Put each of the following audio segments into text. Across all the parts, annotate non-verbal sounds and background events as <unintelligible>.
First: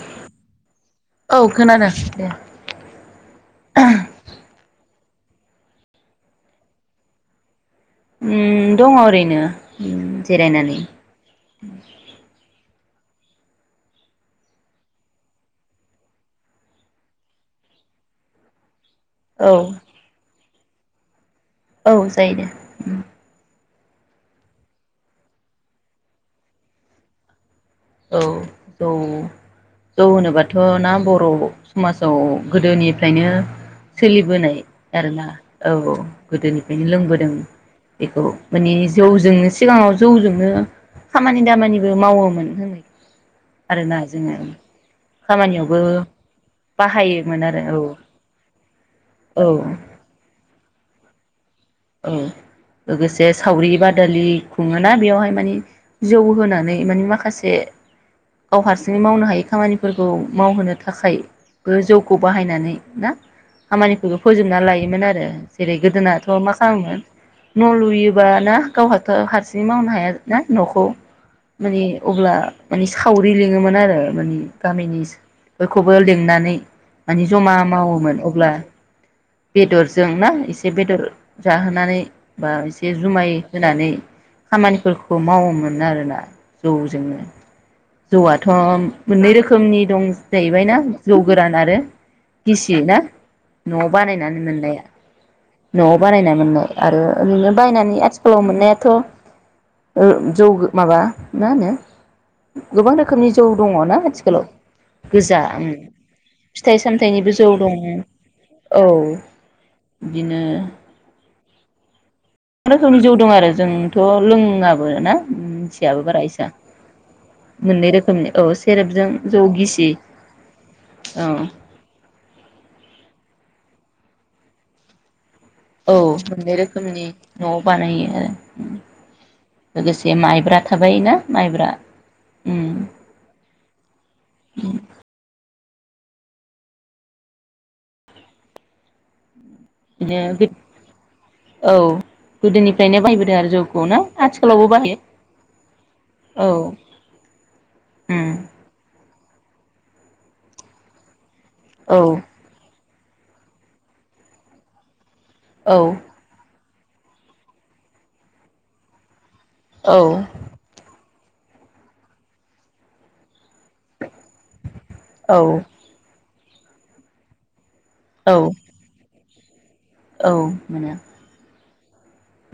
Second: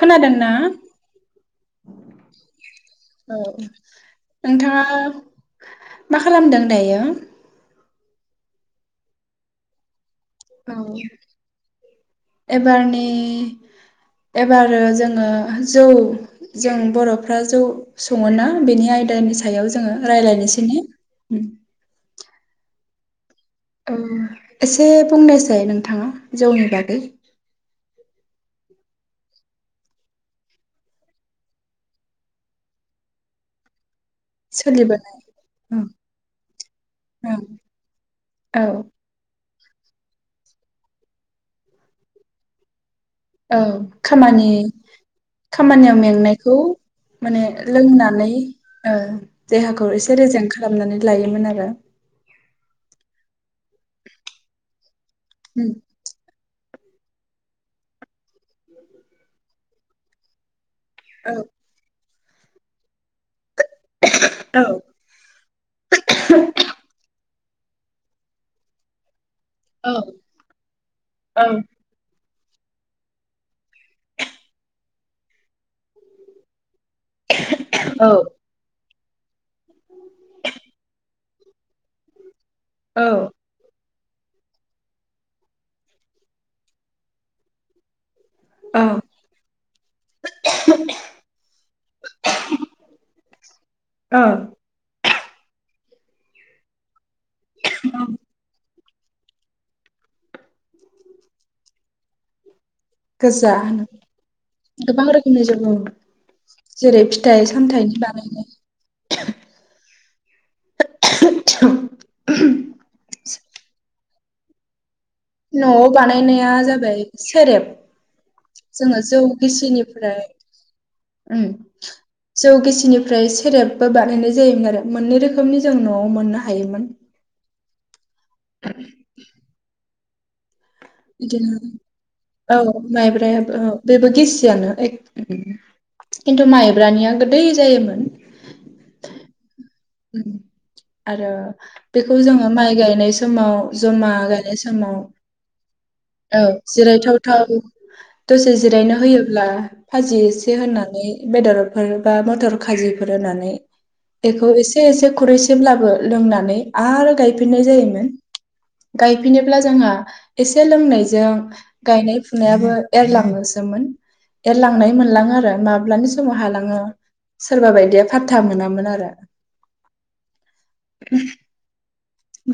खोनादों ना औ खोनादों दे। औ नोंथाङा <unintelligible> मा खालामदों दायो अम दंङ ओरैनो औ जिरायनानै एबारनि ओ एबार जोंङो जौ जों बर'फ्रा जौ सङोना बेनि आय दानि औ सायाव जोंङो रायलायनोसै ना अम औ जायो दे औ एसे बुंनोसै नोंथांङा जौनि बागै औ जौ-जौ होनोबाथ ना बर'समाजाव गोदोनिफ्रायनो सोलिबोनाय सोलिबोनाय आरोना औ औ गोदोनिफ्रायनो लोंबोदों बेखौ माने औ जौजोंनो सिगांङाव जौ जोंनो खामानि दामानिबो मावोमोन होनो <unintelligible> औ आरोना जोङो खामानि खामानियावबो खामानियाव मेंनायखौ बाहायोमोन माने आरो लोंनानै ओ औ देहाखौ एसे रेजेंन्ट खालामनानै लायोमोन आरो। औ लोगोसे सावरि बादालि खुंङो ना बेवहाय माने जौ होना नै माखासे गाव हारसिङै मावनो हायै खामानिफोरखौ मावहोनो थाखायबो जौ खौ बाहायनानै ना खामानिखौबो फोजोबना औ लायोमोन आरो जेरै गोदोनाथ माखासे न' लुयोब ना गावहाथ हारसिं बिदि मावनो हाया ना न'खौ माने अब्ला माने सावरि लिंङोमोन आरो मानि गामिनि बयखौबो लिंनानै माने जमा औ मावोमोन अब्ला बेदरजों ना एसे बेदर जाहोनानै बा एसे औ जुमाय होनानै खामानिफोरखौ मावोमोन आरोना जौजोंनो जौआथ औ मोननै रोखोमनि दं जाहैबायनाा जौ गोरान आरो गिसि ना न'आव औ नायनानै मोननाया न'आव बानायनाय मोननाय आरो ओरैनो बायनानै आथिखालाव मोननाया थ ओ जौ माबा मा होनो? गोबां रोखोमनि जौ गोजा दङ होनो ना आथिखालाव गोबां गोजा रोखोमनि जौ उम दङ फिथाइ जेरै सामथायाइनिबो फिथाइ जौ दङ। सामथाइनि बानायनाय औ इदिनो रोखोमनि जौ दं आरो जोंथ लोङाबो ना? न'आव मिथियाबो बारा इसा बानायनाया जाबाय सेरेब मोननै रोखोमनि औ जोङो सेरेबजों जौ गिसि गेसिनिफ्राय औ जौ गेसिनिफ्राय सेरेब बा बानायनाय जायोमोन आरो मोनै रोख खोमनि जों औ न'आव मोननो मोननै हायोमोन। रोखोमनि न'आव बानायो ओ <inaudible> गोसे माइब्रा थाबायोना माइब्रा इदिनो उम औ माइब्रायाबो औ बेबो गिसियानो एख उम किन्थु माइब्रानिया गोदै जायोमोन। उम बिदिनो आरो औ बेखौ जोङो माइ गोदोनिफ्रायनो गायनाय बाहायबोदों आरो समाव जौखौ ना जमा गायनाय आथिखालावबो बाहायो समाव औ जिरायथाव थाव उम दसे जिरायनो होयो। अब्ला भाजि इसे होनानै बेदरफोर औ बा मथर खाजि रुनानै बेखौ इस <unintelligible> औ खुरैसेब्लाबो लोंनानै आरो गायफिननाय जायोमोन गाय फिनोब्ला जोंहा औ इसे लोंनाय जों गायनाय फुनायाबो एरलांनोसोमोन। एरलांनाय मोनलाङो औ आरो माब्लानिस समाव हालाङो सोरबा बायद या औ फाथथा मोनामोन आरो औ मोनो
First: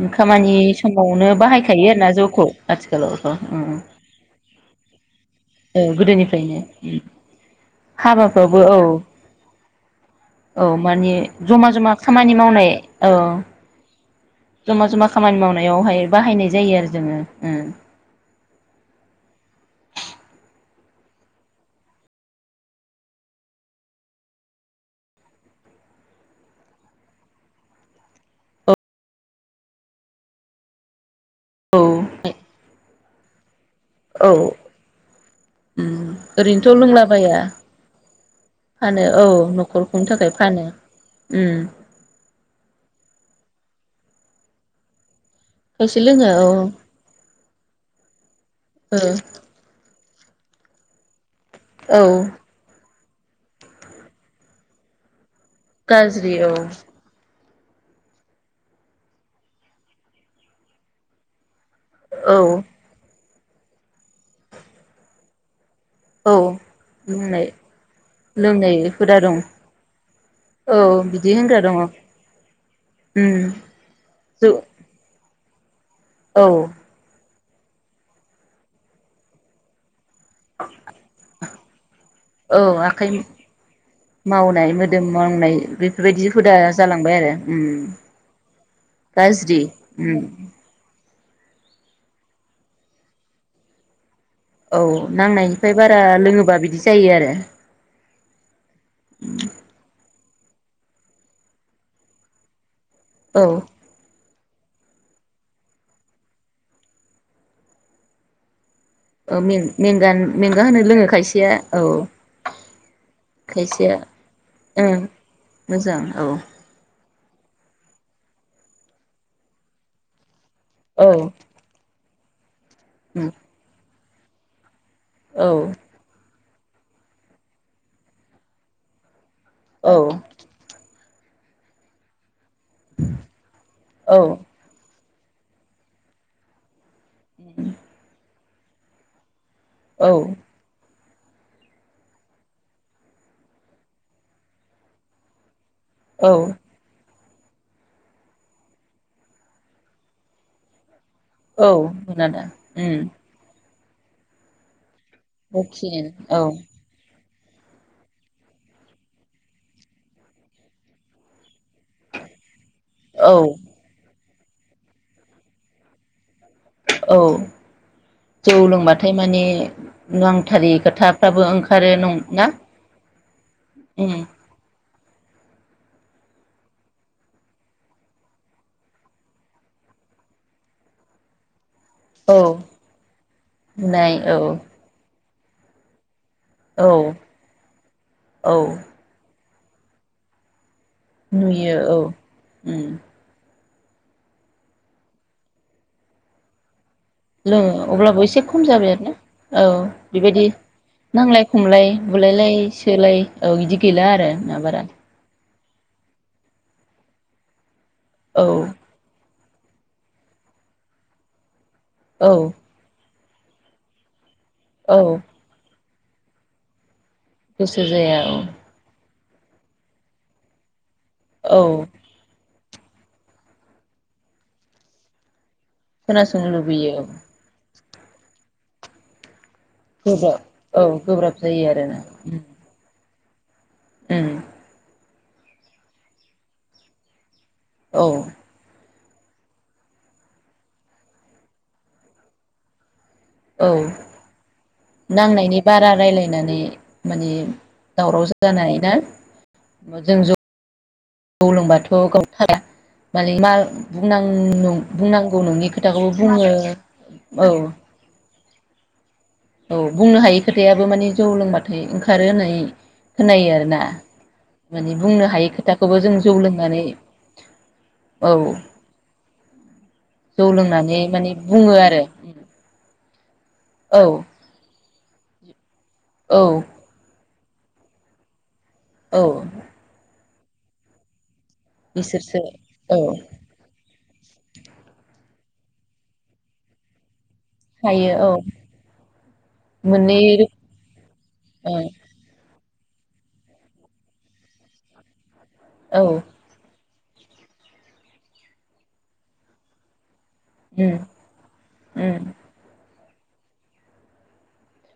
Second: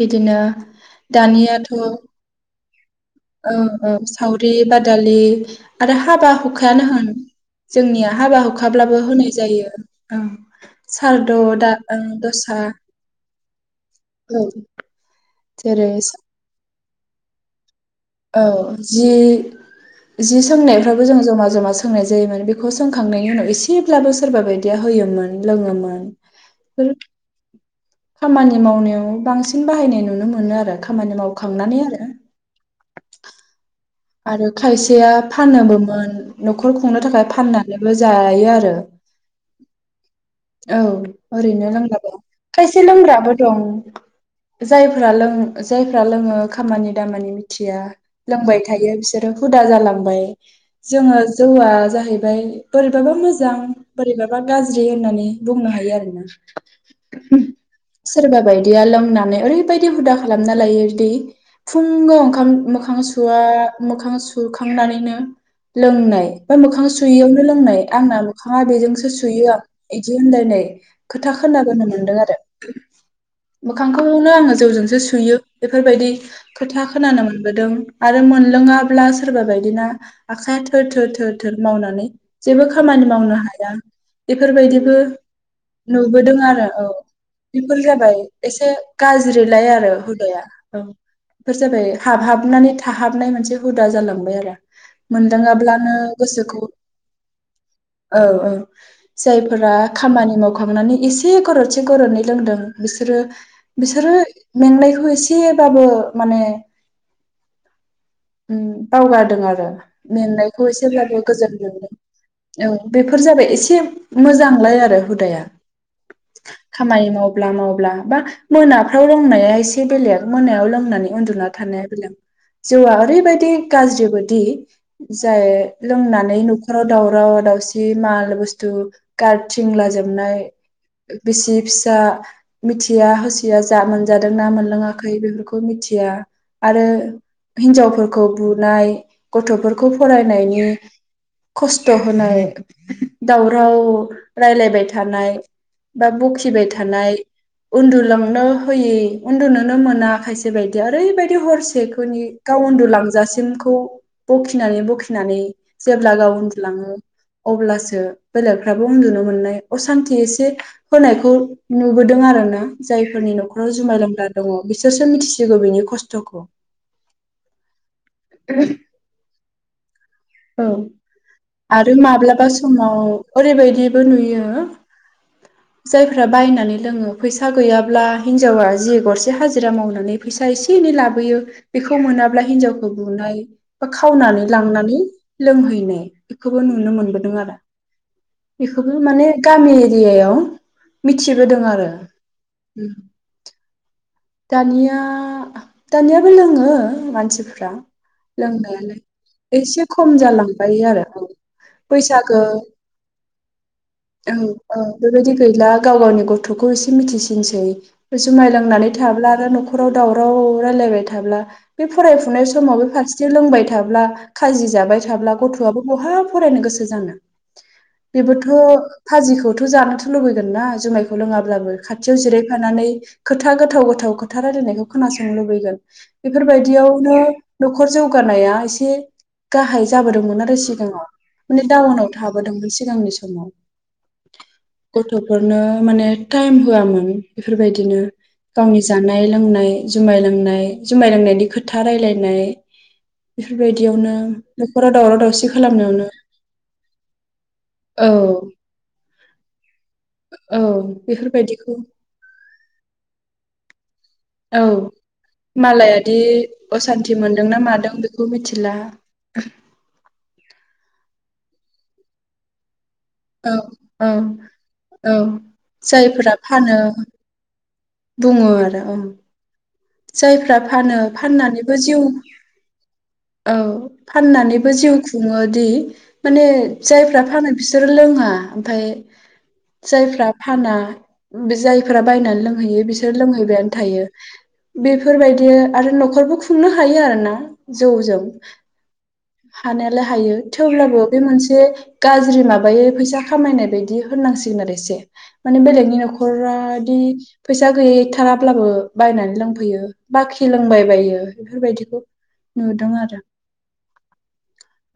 बिदिनो खामानि समावनो दानियाथ' बाहायखायो आरोना जौखौ। आदस औ औ सावरि बाद दालि औ आरो हाबा गोदोनिफ्रायनो हुखायानो उम होन जोंनिया हाबा हाबाफ्रावबो हुखाब्लाबो औ होनाय जायो ओं औ माने सारदु जमा दा जमा ओं खामानि दसा मावनाय औ जमा जमा खामान मावनायावहाय बाहायनाय जायो आरो। जोङो उम। औ जि जि सोंनायफ्राबो जों जमा जमा सोंनाय जायोमोन बेखौ सोंखांनायनि उनाव एसेब्लाबो सोरबा बायदिया होयोमोन लोङोमोन। बेफोर खामानि मावनायाव बांसिन बाहायनाय नुनो मोनो आरो खामानि माव खांनानै आरो। औ औ आरो खायसेया फानोबोमोन नखर ओरैनोथ' खुंनो थाखाय लोंलाबाया फाननानैबो जायो आरो फानो औ न'खर खुंनो थाखाय फानो औ ओरैनो लोंलाबाया खायसे लोंग्राबो दं। जायफोरा लों खायसे जायफ्रा लोङो औ खामानि दामानि मिथिया लोंबाय थायो बिसोर हुदा जालां लांमबाय जोङो जौआ औ जाहैबाय बोरैब बाबा मोजां बोरैबाबा गाज्रि होननानै बुंनो हायो आरोना। गाज्रि औ सोरबा बायदिया लोंनानै ओरैबायदि हुदा खालामना लायो दि फुंआव औ ओंखाम मोखां सु सुवा मोखां सुखांनानैनो लोंनाय औ बा मोखां सुयैयावनो लोंनाय आंना मोखाङा लोंनाय बेजोंसो हुदा दं सुयो आं इदि होनलायनाय औ बिदि खोथा होनग्रा दङ खोनाबोनो मोनदों आरो मोखांखौनो जौ आङो जौजोंसो सुयो बेफोरबायदि औ खोथा खोनानो मोन बोदों आरो मोन लोङाब्ला सोरबा बायदिना आखाया थोर थोर थोर थोर मावनानै औ जेबो खामानि आखाइ मावनो हाया मावनाय बेफोरबायदिबो मोदोम मावनाय बेफोरबायदि नुबोदों हुदा आरो औ जालांबाय आरो उम बेफोर जाबाय एसे गाज्रि गाज्रिलाय आरो उम हुदाया औ। बेफोर जाबाय हाबहाबनानै थाहाब नानै मोनसे हुदा जाला बाय आरो औ नांनायनिफ्राय मोन्दांआब्लानो बारा लोङोबा गोसोखौ बिदि जायो आरो औ औ जायफोरा खामानि मावखांनानै एसे गरदसे गरनै लोंदों बिसोरो औ बिसोरो मेंनायखौ एसेबाबो माने उम। औ बावगारदों आरो मेंगान मेंगा मेंनायखौ होनो लोङो एसेब्लाबो खायसेया गोजोन औ मोनदों औ बेफोर जाबाय एसे खायसेया मोजांलाय ओं आरो हुदाया मोजां औ खामानि माव अब्ला मावब्ला बा मोनाफ्राव रोंनाया एसे बेलेग मोनायाव लोंनानै औ उन्दुना थानाया बेलेग जौ ओरैबायदि गाज्रि बोदि जाय औ लोंनानै न'ख खराव दावराव दावसि माल बुस्थु गारथिंलाजोबनाय बिसि फिसा मिथिया होसिया जा मोनजादोंना मोनलोङाख खै बेफोरखौ मिथिया आरो हिन्जाव खौ बुनाय गथ'फोरखौ औ फरायनायनि खस्थ' होनाय, दावराव रायलायबाय थानाय बा औ ब'खिबाय थानाय उन्दुलांनो होयि उन्दुनोनो मोना खायसे बायदिया ओरैबायदि औ हरसेखोनि मोनादा गाव उन्दु उम लांजासिमखौ ब'खिनानै ब'खि नानै जेब्ला गाव बखिनो औ उन्दुलाङो अब्लासो बेलेगफ्राबो उन्दुनो मोननाय असान्थि एसे होनायखौ नुबोदों आरो ना औ जायफोरनि न'खराव जुमाय लोंग्रा दङ बिसोरसो मिथिसिगौ बिनि खस्थ'खौ। औ जौ लोंबाथाय माने नांग औ जाथारि खोथाफ्राबो ओंखारो नं ना? औ ओरैबायदिबो उम नुयो जायफ्रा बायनानै लोङो फैसा गैयाब्ला हिनजावा जि गरसे हाजिरा मावनानै फैसा एसे एनै लाबोयो बेखौ मोनाब्ला औ हिनजावखौ बुनाय बा नाय खावनानै औ लांनानै लोंहैनाय बेखौबो नुनो औ मोनबोदों आरो औ बिखौबो माने गामि एरियायाव मिथिबोदों नुयो आरो। औ उम दानिया दानियाबो लोङो मानसिफ्रा लोङो अब्लाबो एसे खम जाबाय लोंनायालाय आरोना औ एसे खम बिबायदि जालांबाय आरो नांलाय खमलाय बुलाय बैसागो लाय सोलाय औ इदि गैला आरो औ ना औ बारा। बेबायदि गैला गाव गावनि गथखौ एसे मिथिसिनसै औ जुमाय लोंनानै थाब्ला आरो नखराव दावराव रायलायबाय थाब्ला बे औ फरायफुनाय समाव बे फारसे जे लोंबाय थाब्ला खाजि औ जाबाय थाब्ला गथआबो बहा फरायनो गोसो जानो। गोसो जाया औ। फाजिखौथ जानोथ लुबैगोन ना जुमाय खौ लोङाब्लाबो औ खाथियाव जिराय थानानै खोथा गो गोथाव गोथाव खोथा रायलायनाय खोनासं लुबैगोन। खोनासंनो लुबैयो औ बेफोरबायदियावनो नखर जौगानाया एसे गाहाय गोब्राब जाबोदोंमोन आरो औ सिगाङाव गोब्राब माने जायो आरोना डाउनाव उम थाबोदोंमोन सिगांनि सम। समाव। उम। गथफोरनो माने टाइम होआमोन बेफोरबायदिनो औ गावनि जानाय लोंनाय जुमाय लोंनाय जुमाय लोंनायनि खोथा रायलायनाय। औ बेफोरबायदियावनो न'खराव दावराव दावसि नांनायनि बारा खालामनायावनो रायलायनानै माने औ दावराव जानाय ना जों ज औ गौ बेफोरबायदिखौ लोंबाथ गावथाया माले मा बुंनां औ बुंनांगौ नङि खोथाखौबो मालायादि बुङो असान्थि औ मोनदोंना मादों बेखौ मिथिला। औ बुंनो हायि खोथायाबो मानि जौ लोंबाथाय ओंखारो होननानै खोनायो औ आरो ना औ माने औ बुंनो हायि खोथाखौबो जों जायफोरा जौ फानो लोंनानै औ बुङो आरो औ। जौ जायफ्रा फानो लोंनानै माने बुङो फाननानैबो आरो जिउ औ फाननानैबो जिउ जुङोदि औ माने जायफ्रा फानो बिसोरो लोङा। ओमफ्राय औ जायफ्रा फाना जायफोरा बिसोरसो बायनानै लोंहैयो औ बिसोर लोंहैबायानो थायो बेफोरबायदि आरो नखरबो खुंनो हायो आर ना हायो जौजों औ हानायालाय मोननै हायो थेवब्लाबो बे मोनसे रोखोम गाज्रि माबा माबायो फैसा खामायनाय बायदि होननांसिगोन आरो एसे माने औ बेलेगनि नखरा बिदि फैसा गैयैथाराब्लाबो बायनानै लों होयो बाखि लोंबाय उम बायो बेफोरबायदिखौ उम नुदों आरो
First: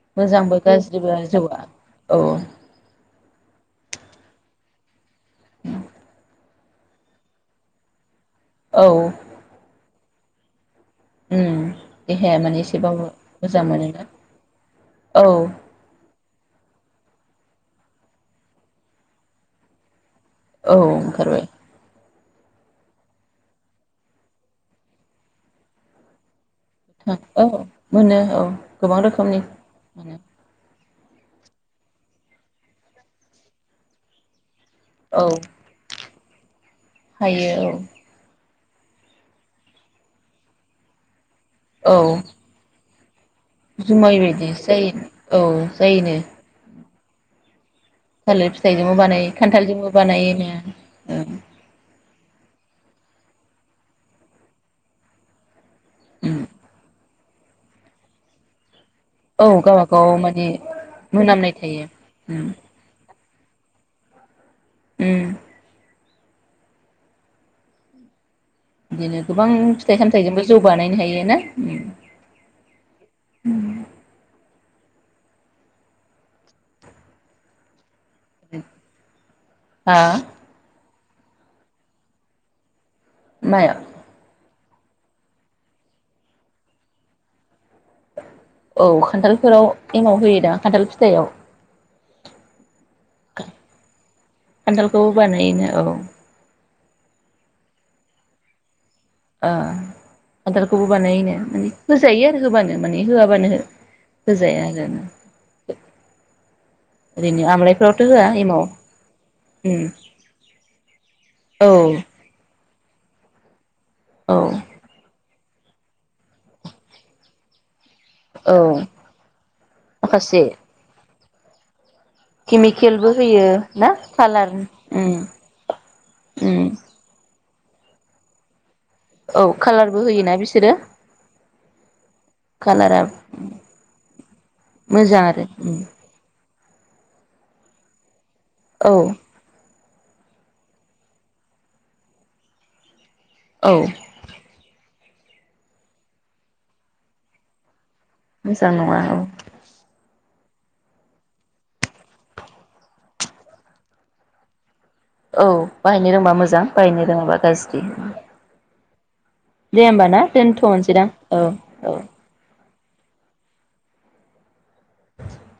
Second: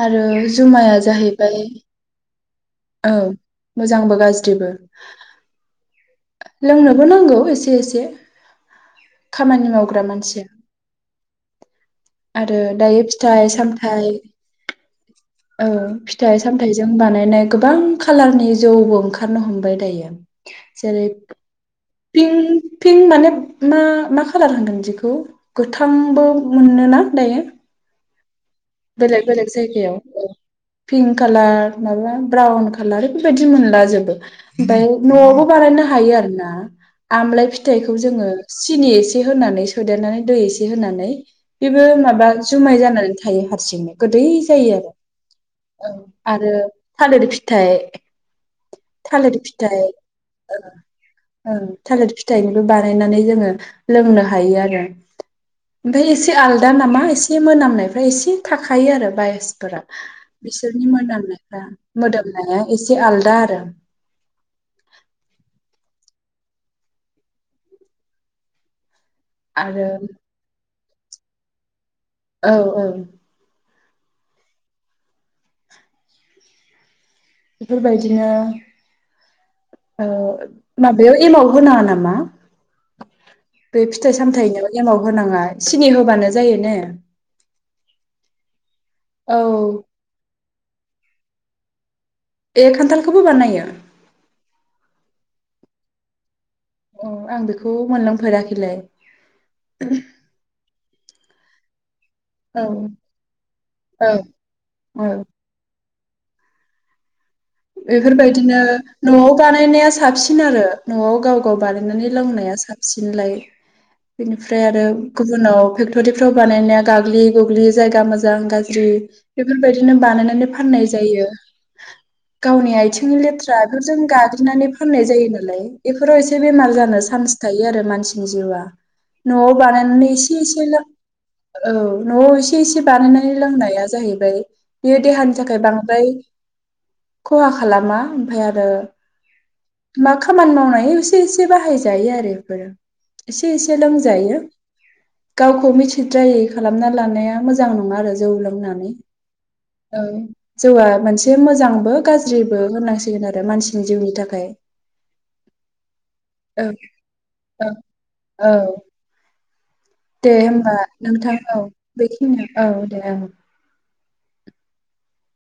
आरो मोजांबो जुमाया गाज्रिबो जाहैबाय जौआ औ औ औ मोजांबो गाज्रिबो औ लोंनोबो नांगौ एसे एसे औ खामानि मावग्रा मानसिया उम देहाया आरो माने दायो एसेबाबो फिथाइ मोजां सामथाय मोनोना औ फिथाइ सामथाइजों बानायनाय गोबां खाालारनि जौबो ओंखारनो हमबाय दायो औ ओंखारबाय पिंक पिंक माने मा मा खालार होनगोन दिखौ गोथांबो मोनोना दायो औ मोनो औ गोबां बेलेक रोखोमनि बेलेक मोनो जायगायाव पिंक कालार माबा ब्राउन खाालार बेफोरबायदि मोनला जोबो ओमफ्राय औ नआवबो बानायनो हायो आरो न ना आमलाय हायो फिथाइखौ औ जोङो सिनि एसे होनानै सोदेरनानै दै एसे होनानै बेबो औ माबा जुमाय जानानै थायो हारसिंनो जुमाय गोदै बायदिसो जायो औ आरो जायोनो आरो थालिर फिथाइ थालिर फिथाइजोंबो बानायो थालिर फिथाइ खान्थालजोंबो बानायोनो औ थालिरि फिथाइनिबो बानायनानै जोङो लोंनो हायो आरो ओमफ्राय एसे उम आलदा नामा एसे एसे मोनामनायफ्रा एसे थाखा थायो आरो औ बायसफोरा गावबागाव माने बिसोरनि मोनामनाय मोनामनायफ्रा थायो उम मोदोमनाया एसे आलदा दा आरो उम बिदिनो गोबां आरो फिथाइ सामथाइजोंबो जौ बानायनो हायो ना औ औ बेफोर बायदि हा बिदिनो माबायाव एमाव होनाङा नामा माया बे फिथाइ सामलायनायाव? एमाव होनाङा सिनि होबानो जायो ने औ औ खान्थालफोराव एमाव होयोदा खान्थाल फिथायाव ए खान्थाल खौबो बानायो? ओ बानायोना औ औ आं बेखौ मोनलोंफेराखैलाय। ओ खान्था लखौबो बानायोनो माने होजायो आरो औ होबानो माने होआबानो औ हो-होजाया आरो औ ना। होआ बेफोरबायदिनो एमाव न'आव उम बानायनाया साबसिन आरो। न'आव गाव गाव औ बानायनानै लोंनाया साब सिनलाय। औ बेनिफ्राय आरो गु उनाव फेक्टरिफ्राव बानायनाया गाग्लि गुग्लि जायगा मोजां औ गाज्रि बेफोरबायदिनो माखासे बानायनानै फाननाय जायो। <inaudible> गावनि केमिकेलबो आइथिंनि होयो लेथ्रा ना बेफोरजों कालार गाग्लिनानै फाननाय उम जायो नालाय बेफोराव एसे उम बेमार जानो सान्स थायो आरो मानसिनि जिउआ। औ न'आव कालारबो बानायनानै होयोना इसे इसे बिसोरो लों औ न'आव इसे इसे कालारा बानायनानै लोंनाया जाहैबाय बियो मोजां देहानि आरो थाखाय उम बांद्राय खहा खालामा ओमफाय आ रो औ मा खामानि मावनायाव एसे एसे बाहायजायो आरो बेफोरो। एसे औ एसे लोंजायो। गावखौ मिथिद्रायै खालामना लानाया मोजां नङा आरो जौ मोजां लोंनानै नङा औ औ जौआ मोनसे मोजांबो गाज्रिबो होननांसिगोन आरो मानसिनि जिउनि थाखाय। औ बाहायनो रोंबा मोजां औ बाहायनो रोङाबा औ गाज्रि। औ दे होमबा ना दे होमबा दोनथ'नोसैदां नोंथां औ बेखिनि <unintelligible> औ <unintelligible> <inaudible>